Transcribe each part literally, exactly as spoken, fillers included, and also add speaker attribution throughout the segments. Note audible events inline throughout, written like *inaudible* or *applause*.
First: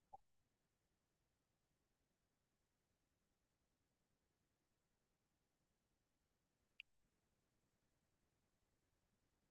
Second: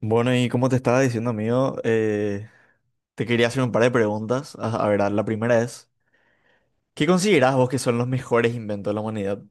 Speaker 1: Bueno, y como te estaba diciendo, amigo, eh, te quería hacer un par de preguntas. A, a ver, la primera es, ¿qué considerás vos que son los mejores inventos de la humanidad?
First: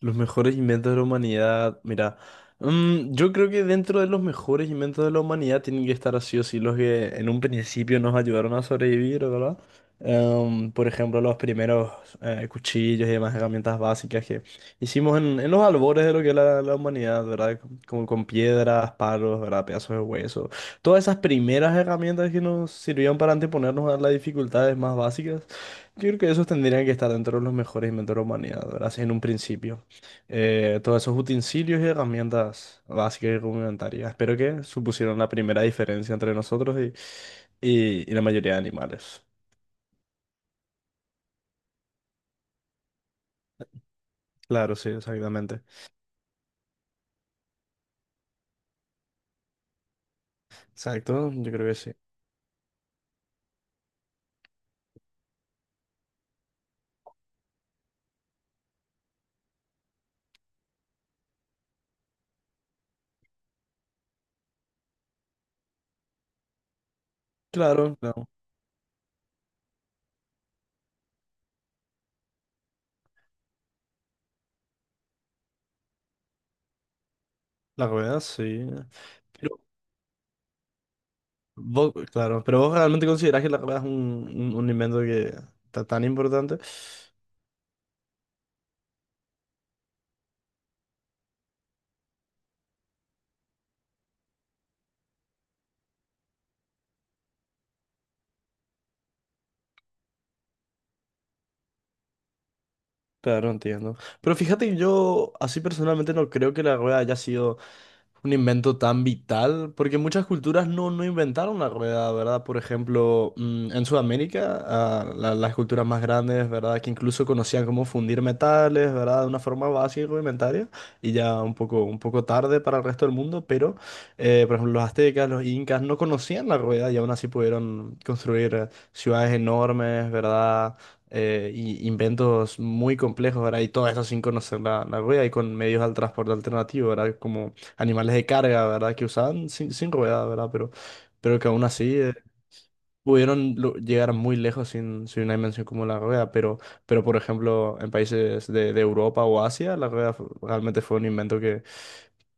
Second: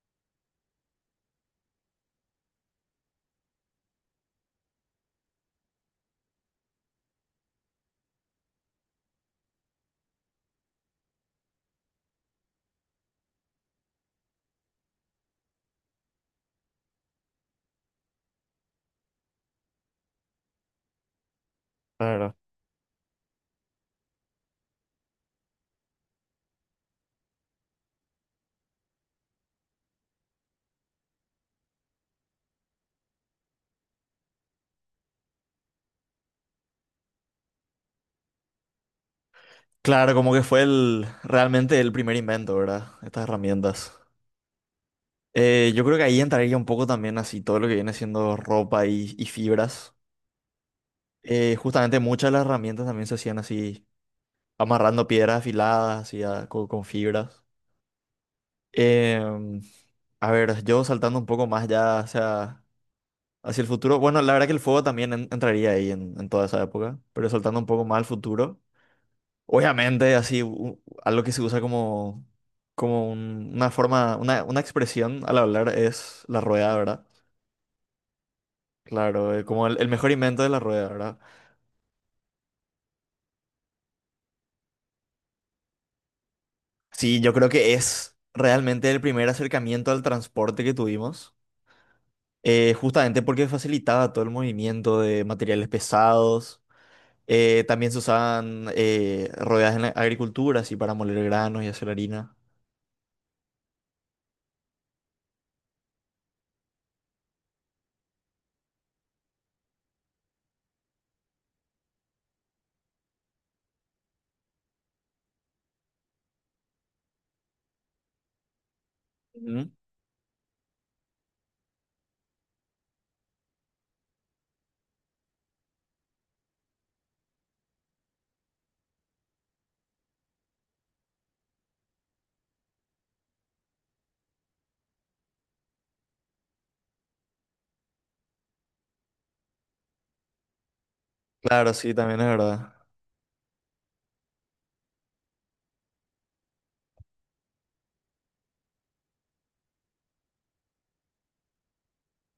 Speaker 2: Los mejores inventos de la humanidad. Mira, mm, yo creo que dentro de los mejores inventos de la humanidad tienen que estar así o sí los que en un principio nos ayudaron a sobrevivir, ¿verdad? Em, por ejemplo, los primeros eh, cuchillos y demás herramientas básicas que hicimos en, en los albores de lo que es la, la humanidad, ¿verdad? Como con piedras, palos, ¿verdad? Pedazos de hueso. Todas esas primeras herramientas
Speaker 1: Claro.
Speaker 2: que nos sirvieron para anteponernos a las dificultades más básicas. Yo creo que esos tendrían que estar dentro de los mejores inventos de la humanidad, ¿verdad? Así en un principio eh, todos esos utensilios y herramientas básicas y rudimentarias. Espero que supusieron la primera diferencia entre nosotros y, y- y la mayoría de animales.
Speaker 1: Claro, como que fue el, realmente el primer invento, ¿verdad? Estas herramientas.
Speaker 2: Claro, sí, exactamente.
Speaker 1: Eh, yo creo que ahí entraría un poco también así todo lo que viene siendo ropa y, y fibras.
Speaker 2: Exacto, yo
Speaker 1: Eh,
Speaker 2: creo que sí.
Speaker 1: justamente muchas de las herramientas también se hacían así, amarrando piedras afiladas, así a- co- con, fibras. Em, a ver, yo saltando un poco más ya, o sea... hacia el futuro. Bueno, la verdad que el fuego también en- entraría ahí en, en toda esa época, pero saltando un poco
Speaker 2: Claro,
Speaker 1: más al
Speaker 2: claro.
Speaker 1: futuro. Obviamente, así, u- algo que se usa como, como un- una forma, una, una expresión al hablar es la rueda, ¿verdad?
Speaker 2: La rueda, sí.
Speaker 1: Claro, eh,
Speaker 2: Pero
Speaker 1: como el, el mejor invento de la rueda, ¿verdad?
Speaker 2: vos, claro, pero vos realmente considerás que la rueda es un, un, un invento que está tan importante.
Speaker 1: Sí, yo creo que es realmente el primer acercamiento al transporte que tuvimos, eh, justamente porque facilitaba todo el movimiento de materiales pesados. Eh, también se usaban eh, rodajas en la agricultura, así para moler granos y hacer harina.
Speaker 2: Claro, entiendo. Pero fíjate que yo así personalmente no creo que la rueda haya sido un invento tan vital, porque muchas culturas no, no inventaron la rueda, ¿verdad? Por ejemplo, mm, en Sudamérica, ah, la- las culturas más grandes, ¿verdad? Que incluso conocían cómo fundir metales, ¿verdad? De una forma
Speaker 1: Ujú.
Speaker 2: básica y rudimentaria, y ya un poco, un poco tarde para el resto del mundo, pero, eh, por ejemplo, los aztecas, los incas no conocían la rueda y aún así pudieron construir eh, ciudades enormes, ¿verdad? Eh, y inventos muy complejos, ¿verdad? Y todo eso sin conocer la, la rueda y con medios de transporte alternativo, ¿verdad? Como animales de carga, ¿verdad? Que usaban sin, sin ruedas, ¿verdad? Pero, pero que aún
Speaker 1: Claro, sí,
Speaker 2: así eh,
Speaker 1: también es verdad.
Speaker 2: pudieron lo- llegar muy lejos sin, sin una dimensión como la rueda. Pero, pero por ejemplo, en países de, de Europa o Asia, la rueda fu- realmente fue un invento que,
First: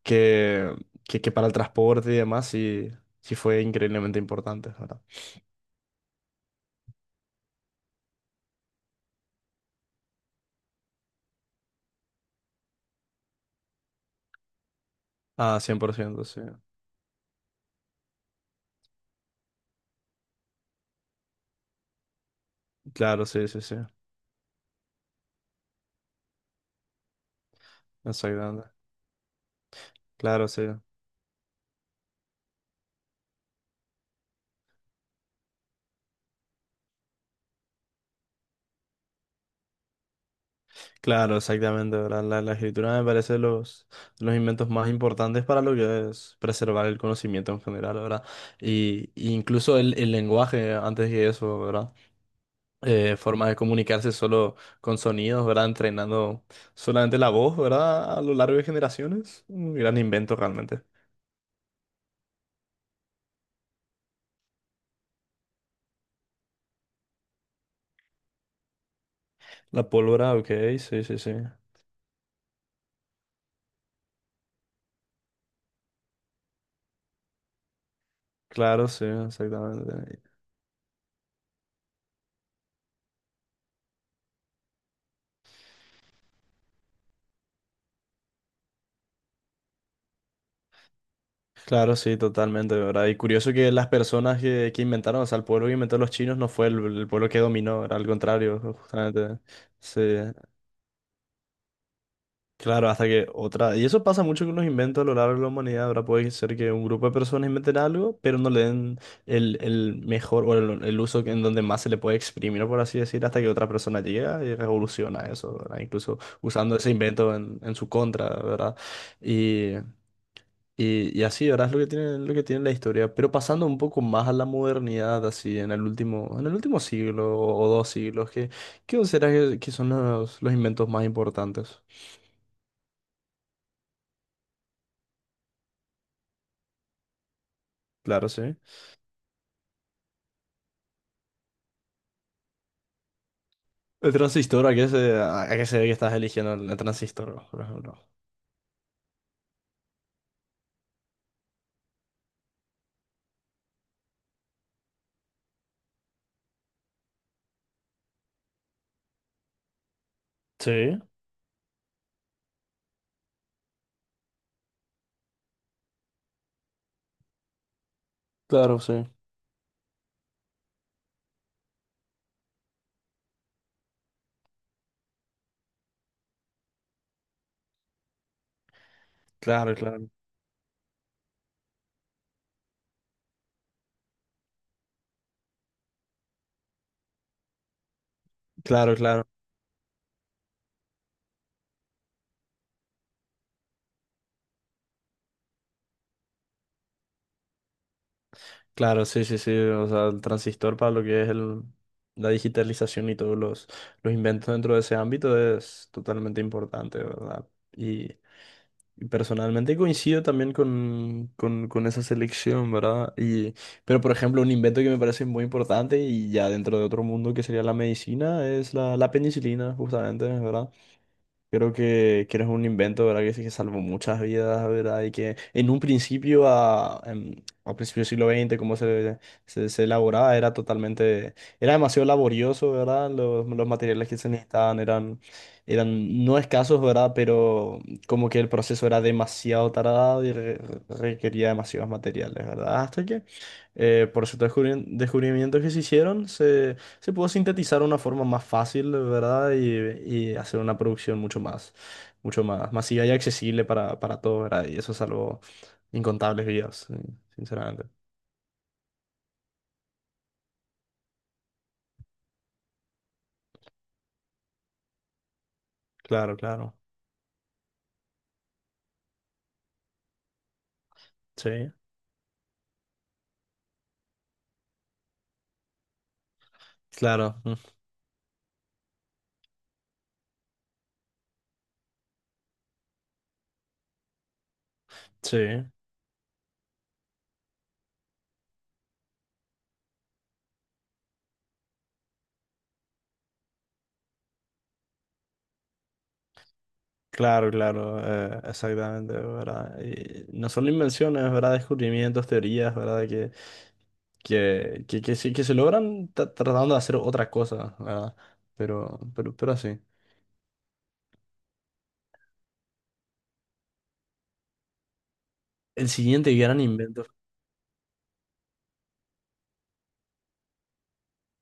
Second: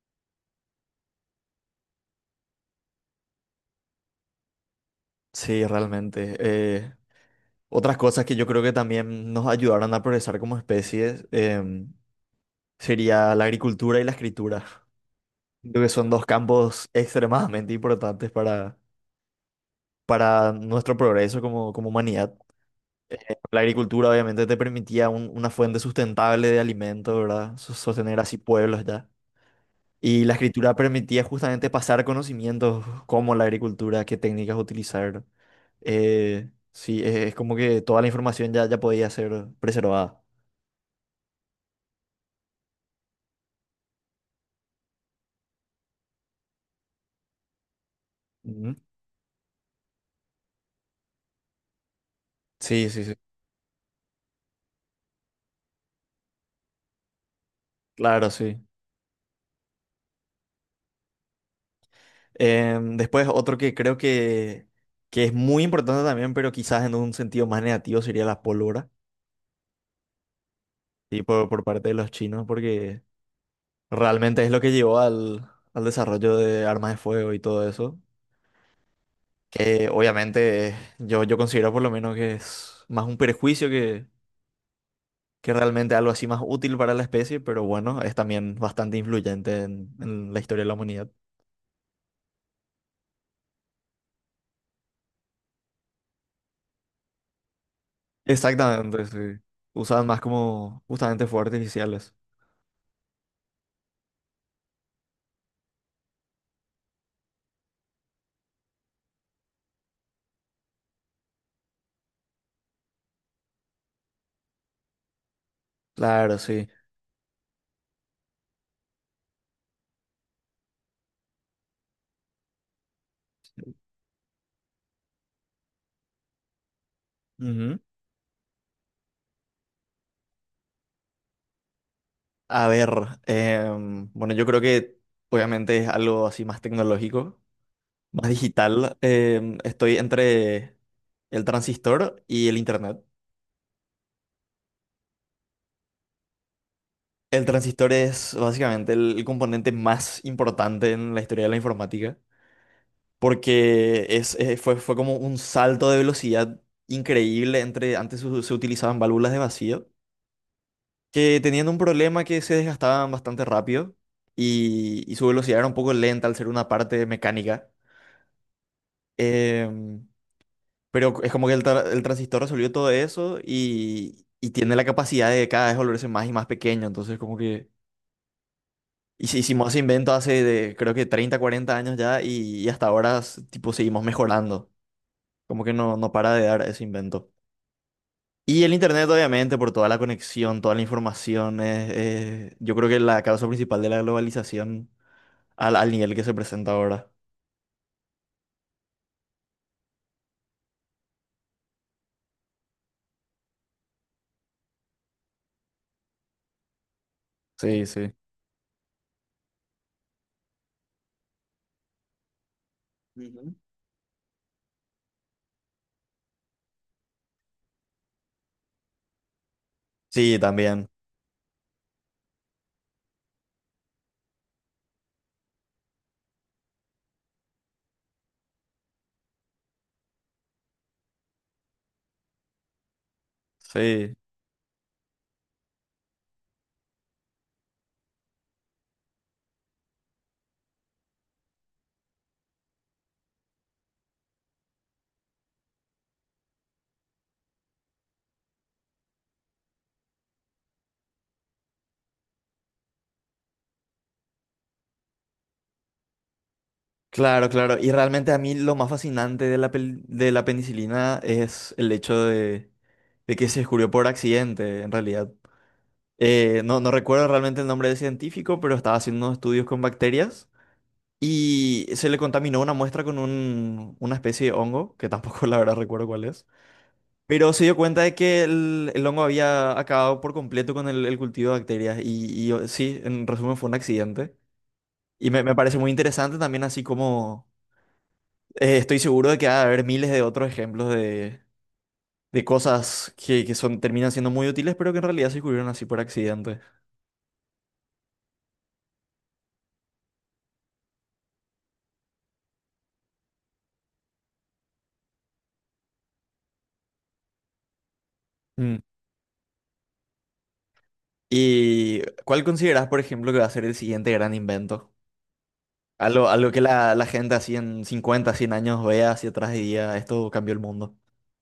Speaker 2: que, que, que para el transporte y demás sí, sí fue increíblemente importante, ¿verdad?
Speaker 1: Sí, realmente. Eh, otras cosas que yo creo que también nos ayudaron a progresar como especies em, sería la agricultura y la escritura.
Speaker 2: Ah, cien
Speaker 1: Creo que
Speaker 2: por
Speaker 1: son
Speaker 2: ciento
Speaker 1: dos
Speaker 2: sí.
Speaker 1: campos extremadamente importantes para, para nuestro progreso como, como humanidad. Eh,
Speaker 2: Claro, sí,
Speaker 1: la
Speaker 2: sí, sí.
Speaker 1: agricultura obviamente te permitía un- una fuente sustentable de alimento, ¿verdad? Sos- Sostener así
Speaker 2: Exactamente.
Speaker 1: pueblos ya. Y la
Speaker 2: Claro, sí.
Speaker 1: escritura permitía justamente pasar conocimientos como la agricultura, qué técnicas utilizar. Eh, sí, es, es como que toda la información ya, ya podía ser preservada.
Speaker 2: Claro, exactamente, ¿verdad? La, la escritura me parece los, los inventos más importantes para lo que es preservar el conocimiento en general, ¿verdad?
Speaker 1: Ujú.
Speaker 2: Y, y incluso el, el lenguaje, antes que eso, ¿verdad?
Speaker 1: Sí, sí, sí.
Speaker 2: Eh, formas de comunicarse solo con sonidos, ¿verdad? Entrenando solamente la voz, ¿verdad? A
Speaker 1: Claro,
Speaker 2: lo largo
Speaker 1: sí.
Speaker 2: de generaciones. Un gran invento realmente.
Speaker 1: Em, después otro que creo que, que es muy importante también, pero quizás en un sentido más negativo sería la pólvora,
Speaker 2: La pólvora, ok, sí, sí,
Speaker 1: sí,
Speaker 2: sí.
Speaker 1: por, por parte de los chinos, porque realmente es lo que llevó al, al desarrollo de armas de fuego y todo eso.
Speaker 2: Claro, sí,
Speaker 1: Que
Speaker 2: exactamente.
Speaker 1: obviamente eh, yo, yo considero por lo menos que es más un prejuicio que, que realmente algo así más útil para la especie, pero bueno, es también bastante influyente en, en la historia de la humanidad.
Speaker 2: Claro, sí, totalmente, ¿verdad? Y curioso que las personas que, que inventaron, o sea, el pueblo que inventó los chinos no fue el, el pueblo que dominó, era al contrario,
Speaker 1: Exactamente,
Speaker 2: justamente.
Speaker 1: sí.
Speaker 2: Sí,
Speaker 1: Usaban más como justamente fuegos artificiales.
Speaker 2: claro, hasta que otra. Y eso pasa mucho con los inventos a lo largo de la humanidad, ¿verdad? Puede ser que un grupo de personas inventen algo, pero no le den el, el mejor o el, el uso que- en donde más se le puede exprimir, por así decir, hasta que otra persona llega y revoluciona eso, ¿verdad? Incluso
Speaker 1: Claro, sí.
Speaker 2: usando ese invento en, en su contra, ¿verdad? Y, y así, ¿verdad? Es lo que tiene, lo que tiene la historia. Pero pasando un poco más a la modernidad, así, en el último, en el último siglo o
Speaker 1: Ujú.
Speaker 2: dos siglos, ¿qué, qué consideras que, que son los, los inventos más importantes?
Speaker 1: A ver, em, bueno, yo creo que obviamente es algo así más tecnológico, más
Speaker 2: Claro, sí.
Speaker 1: digital. Em, estoy entre el transistor y el internet.
Speaker 2: El transistor, ¿a qué se, a a qué se ve que estás eligiendo el, el
Speaker 1: El
Speaker 2: transistor, por
Speaker 1: transistor
Speaker 2: ejemplo?
Speaker 1: es básicamente el, el componente más importante en la historia de la informática, porque es, eh, fue, fue como un salto de velocidad increíble. Entre antes se, se utilizaban válvulas de vacío,
Speaker 2: Sí,
Speaker 1: que tenían un problema que se desgastaban bastante rápido y, y su velocidad era un poco lenta al ser una parte mecánica.
Speaker 2: claro, sí.
Speaker 1: Em, pero es como que el, tra- el transistor resolvió todo eso y, y tiene la capacidad de cada vez volverse más y más pequeño, entonces como que... Y si hicimos
Speaker 2: Claro,
Speaker 1: ese
Speaker 2: claro.
Speaker 1: invento hace de, creo que treinta cuarenta años ya y, y hasta ahora s- tipo seguimos mejorando. Como que no, no para de dar ese invento. Y el
Speaker 2: Claro,
Speaker 1: internet
Speaker 2: claro.
Speaker 1: obviamente por toda la conexión, toda la información, es- es- yo creo que la causa principal de la globalización al, al nivel que se presenta ahora.
Speaker 2: Claro, sí, sí, sí. O sea, el transistor para lo que es el, la digitalización y todos los, los inventos dentro de ese ámbito es totalmente importante, ¿verdad?
Speaker 1: Sí, sí.
Speaker 2: y Y personalmente coincido también con, con, con esa selección, ¿verdad? Y,
Speaker 1: Ujú.
Speaker 2: pero, por ejemplo, un invento que me parece muy importante y ya dentro de otro mundo que sería la medicina es la, la penicilina, justamente,
Speaker 1: Sí,
Speaker 2: ¿verdad?
Speaker 1: también.
Speaker 2: Creo que, que eres un invento, ¿verdad? Que, sí que salvó muchas vidas, ¿verdad? Y que en un principio, a, em, a principios del siglo veinte, como se, se, se elaboraba, era totalmente, era demasiado laborioso, ¿verdad? Los, los materiales
Speaker 1: Sí.
Speaker 2: que se necesitaban eran, eran no escasos, ¿verdad? Pero como que el proceso era demasiado tardado y re- requería demasiados materiales, ¿verdad? Hasta que eh, por ciertos descubri- descubrimientos que se hicieron, se pudo sintetizar de una forma más fácil, ¿verdad? Y, y hacer una producción mucho más, mucho más masiva y accesible para, para todos, ¿verdad? Y eso salvó incontables vidas, sí,
Speaker 1: Claro, claro.
Speaker 2: sinceramente.
Speaker 1: Y realmente a mí lo más fascinante de la, pel- de la penicilina es el hecho de, de que se descubrió por accidente, en realidad.
Speaker 2: Claro,
Speaker 1: Eh,
Speaker 2: claro.
Speaker 1: no, no recuerdo realmente el nombre del científico, pero estaba haciendo unos estudios con bacterias
Speaker 2: Sí,
Speaker 1: y se le contaminó una muestra con un- una especie de hongo, que tampoco *laughs* la verdad recuerdo cuál es.
Speaker 2: claro.
Speaker 1: Pero
Speaker 2: Mm,
Speaker 1: se dio cuenta de que el, el hongo había acabado por completo con el, el cultivo de bacterias y, y, o- sí, en resumen fue un accidente. Y
Speaker 2: sí,
Speaker 1: me, me parece muy interesante también así como eh, estoy seguro de que va a haber miles de otros ejemplos de, de cosas que, que son, terminan siendo muy útiles, pero que en realidad se descubrieron así por accidente.
Speaker 2: claro, claro. eh, exactamente, ¿verdad? Y no solo invenciones, ¿verdad? Descubrimientos, teorías, ¿verdad? Que, que, que, que, sí- que se logran tra- tratando de hacer otra cosa, ¿verdad? Pero, pero, pero así.
Speaker 1: ¿Y cuál consideras, por ejemplo, que va a ser el siguiente gran invento?
Speaker 2: El
Speaker 1: Algo,
Speaker 2: siguiente
Speaker 1: algo que
Speaker 2: gran
Speaker 1: la, la
Speaker 2: invento.
Speaker 1: gente así en cincuenta, cien años vea hacia atrás y diga, esto cambió el mundo.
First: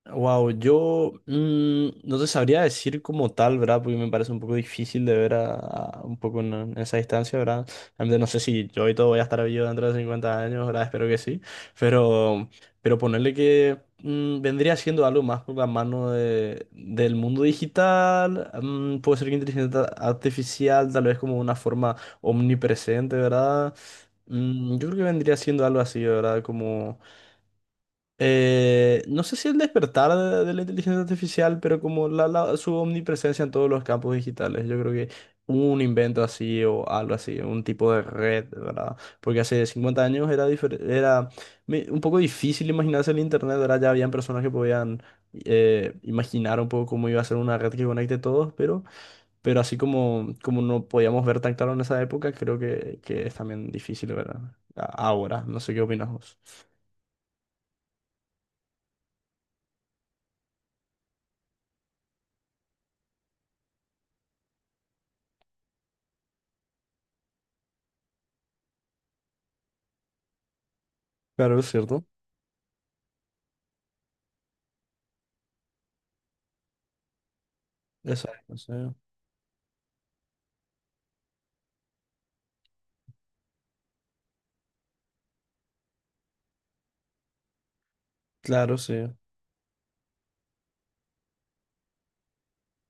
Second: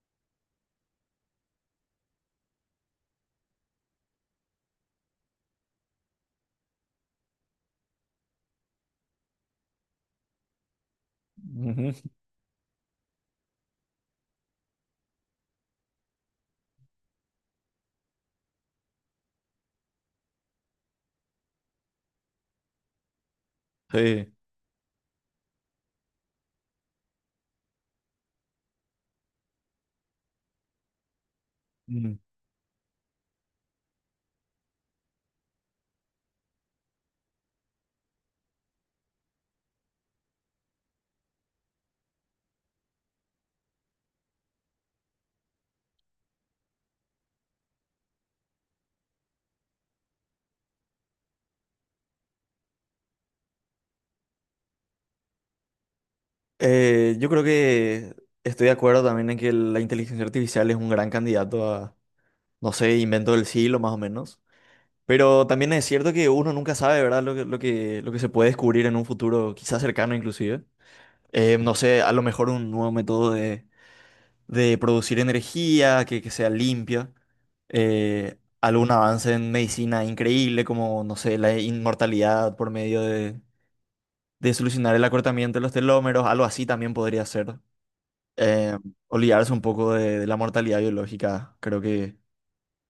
Speaker 2: Wow, yo, mm, no te sabría decir como tal, ¿verdad? Porque me parece un poco difícil de ver a, a- un poco en, en esa distancia, ¿verdad? Realmente no sé si yo y todo voy a estar vivo dentro de cincuenta años, ¿verdad? Espero que sí.
Speaker 1: Ujú.
Speaker 2: Pero, pero ponerle que mm, vendría siendo algo más por la mano de- del mundo digital, mm, puede ser que inteligencia artificial, tal vez como una forma omnipresente, ¿verdad?
Speaker 1: Sí.
Speaker 2: Mm, yo creo que vendría siendo algo así, ¿verdad? Como... Eh, no sé si el despertar de, de la inteligencia artificial, pero como
Speaker 1: Mm.
Speaker 2: la, la- su omnipresencia en todos los campos digitales, yo creo que un invento así o algo así, un tipo de red, ¿verdad? Porque hace cincuenta años era, difer- era me- un poco difícil imaginarse el Internet, ¿verdad? Ya habían personas que podían eh, imaginar un poco cómo iba a ser una red que conecte todos, pero, pero, así como, como no podíamos ver tan claro en esa época, creo que, que es también difícil, ¿verdad? A- Ahora, no sé qué opinas vos.
Speaker 1: Eh, yo creo que estoy de acuerdo también en que la inteligencia artificial es un gran candidato a, no sé, invento del siglo más o menos. Pero también es cierto que uno nunca sabe, ¿verdad? Lo que, lo que, lo que se puede descubrir en un futuro quizás cercano inclusive. Eh,
Speaker 2: Claro, es
Speaker 1: no sé,
Speaker 2: cierto.
Speaker 1: a lo mejor un nuevo método de. De producir energía que, que sea limpia, eh,
Speaker 2: Exacto, sí.
Speaker 1: algún avance en medicina increíble como, no sé, la inmortalidad por medio de, de solucionar el acortamiento de los telómeros, algo así también podría ser. Eh,
Speaker 2: Claro, sí.
Speaker 1: olvidarse un poco de, de la mortalidad biológica, creo que,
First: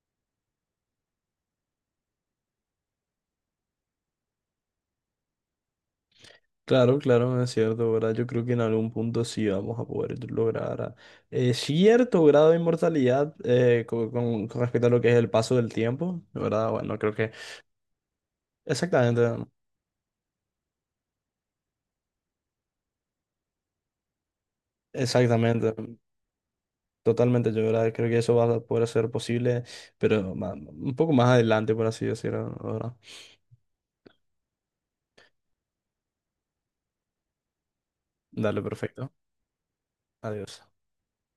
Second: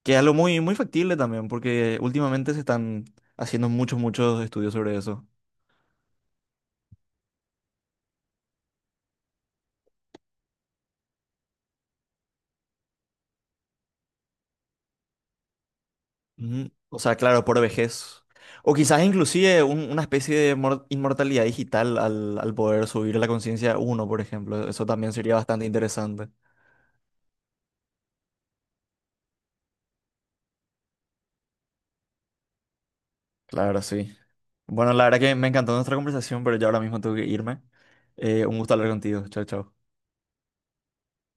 Speaker 1: que es algo muy, muy factible también, porque últimamente se están haciendo muchos, muchos estudios sobre eso.
Speaker 2: Claro, claro, es cierto, ¿verdad? Yo creo que en algún punto sí vamos a poder lograr ah, eh, cierto grado de inmortalidad eh, co- con, con respecto a lo que es el paso del tiempo,
Speaker 1: Ujú.
Speaker 2: ¿verdad?
Speaker 1: O
Speaker 2: Bueno, creo
Speaker 1: sea,
Speaker 2: que
Speaker 1: claro, por vejez. O quizás
Speaker 2: exactamente,
Speaker 1: inclusive un- una especie de mor- inmortalidad digital al, al poder subir la conciencia a uno, por ejemplo. Eso también sería bastante
Speaker 2: exactamente,
Speaker 1: interesante.
Speaker 2: totalmente, yo, ¿verdad?, creo que eso va a poder ser posible, pero ma- un poco más adelante, por así decirlo, ¿verdad?
Speaker 1: Claro, sí. Bueno, la verdad que me encantó nuestra conversación, pero ya ahora mismo tengo que irme. Eh, un
Speaker 2: Dale,
Speaker 1: gusto hablar
Speaker 2: perfecto.
Speaker 1: contigo. Chao, chao.
Speaker 2: Adiós.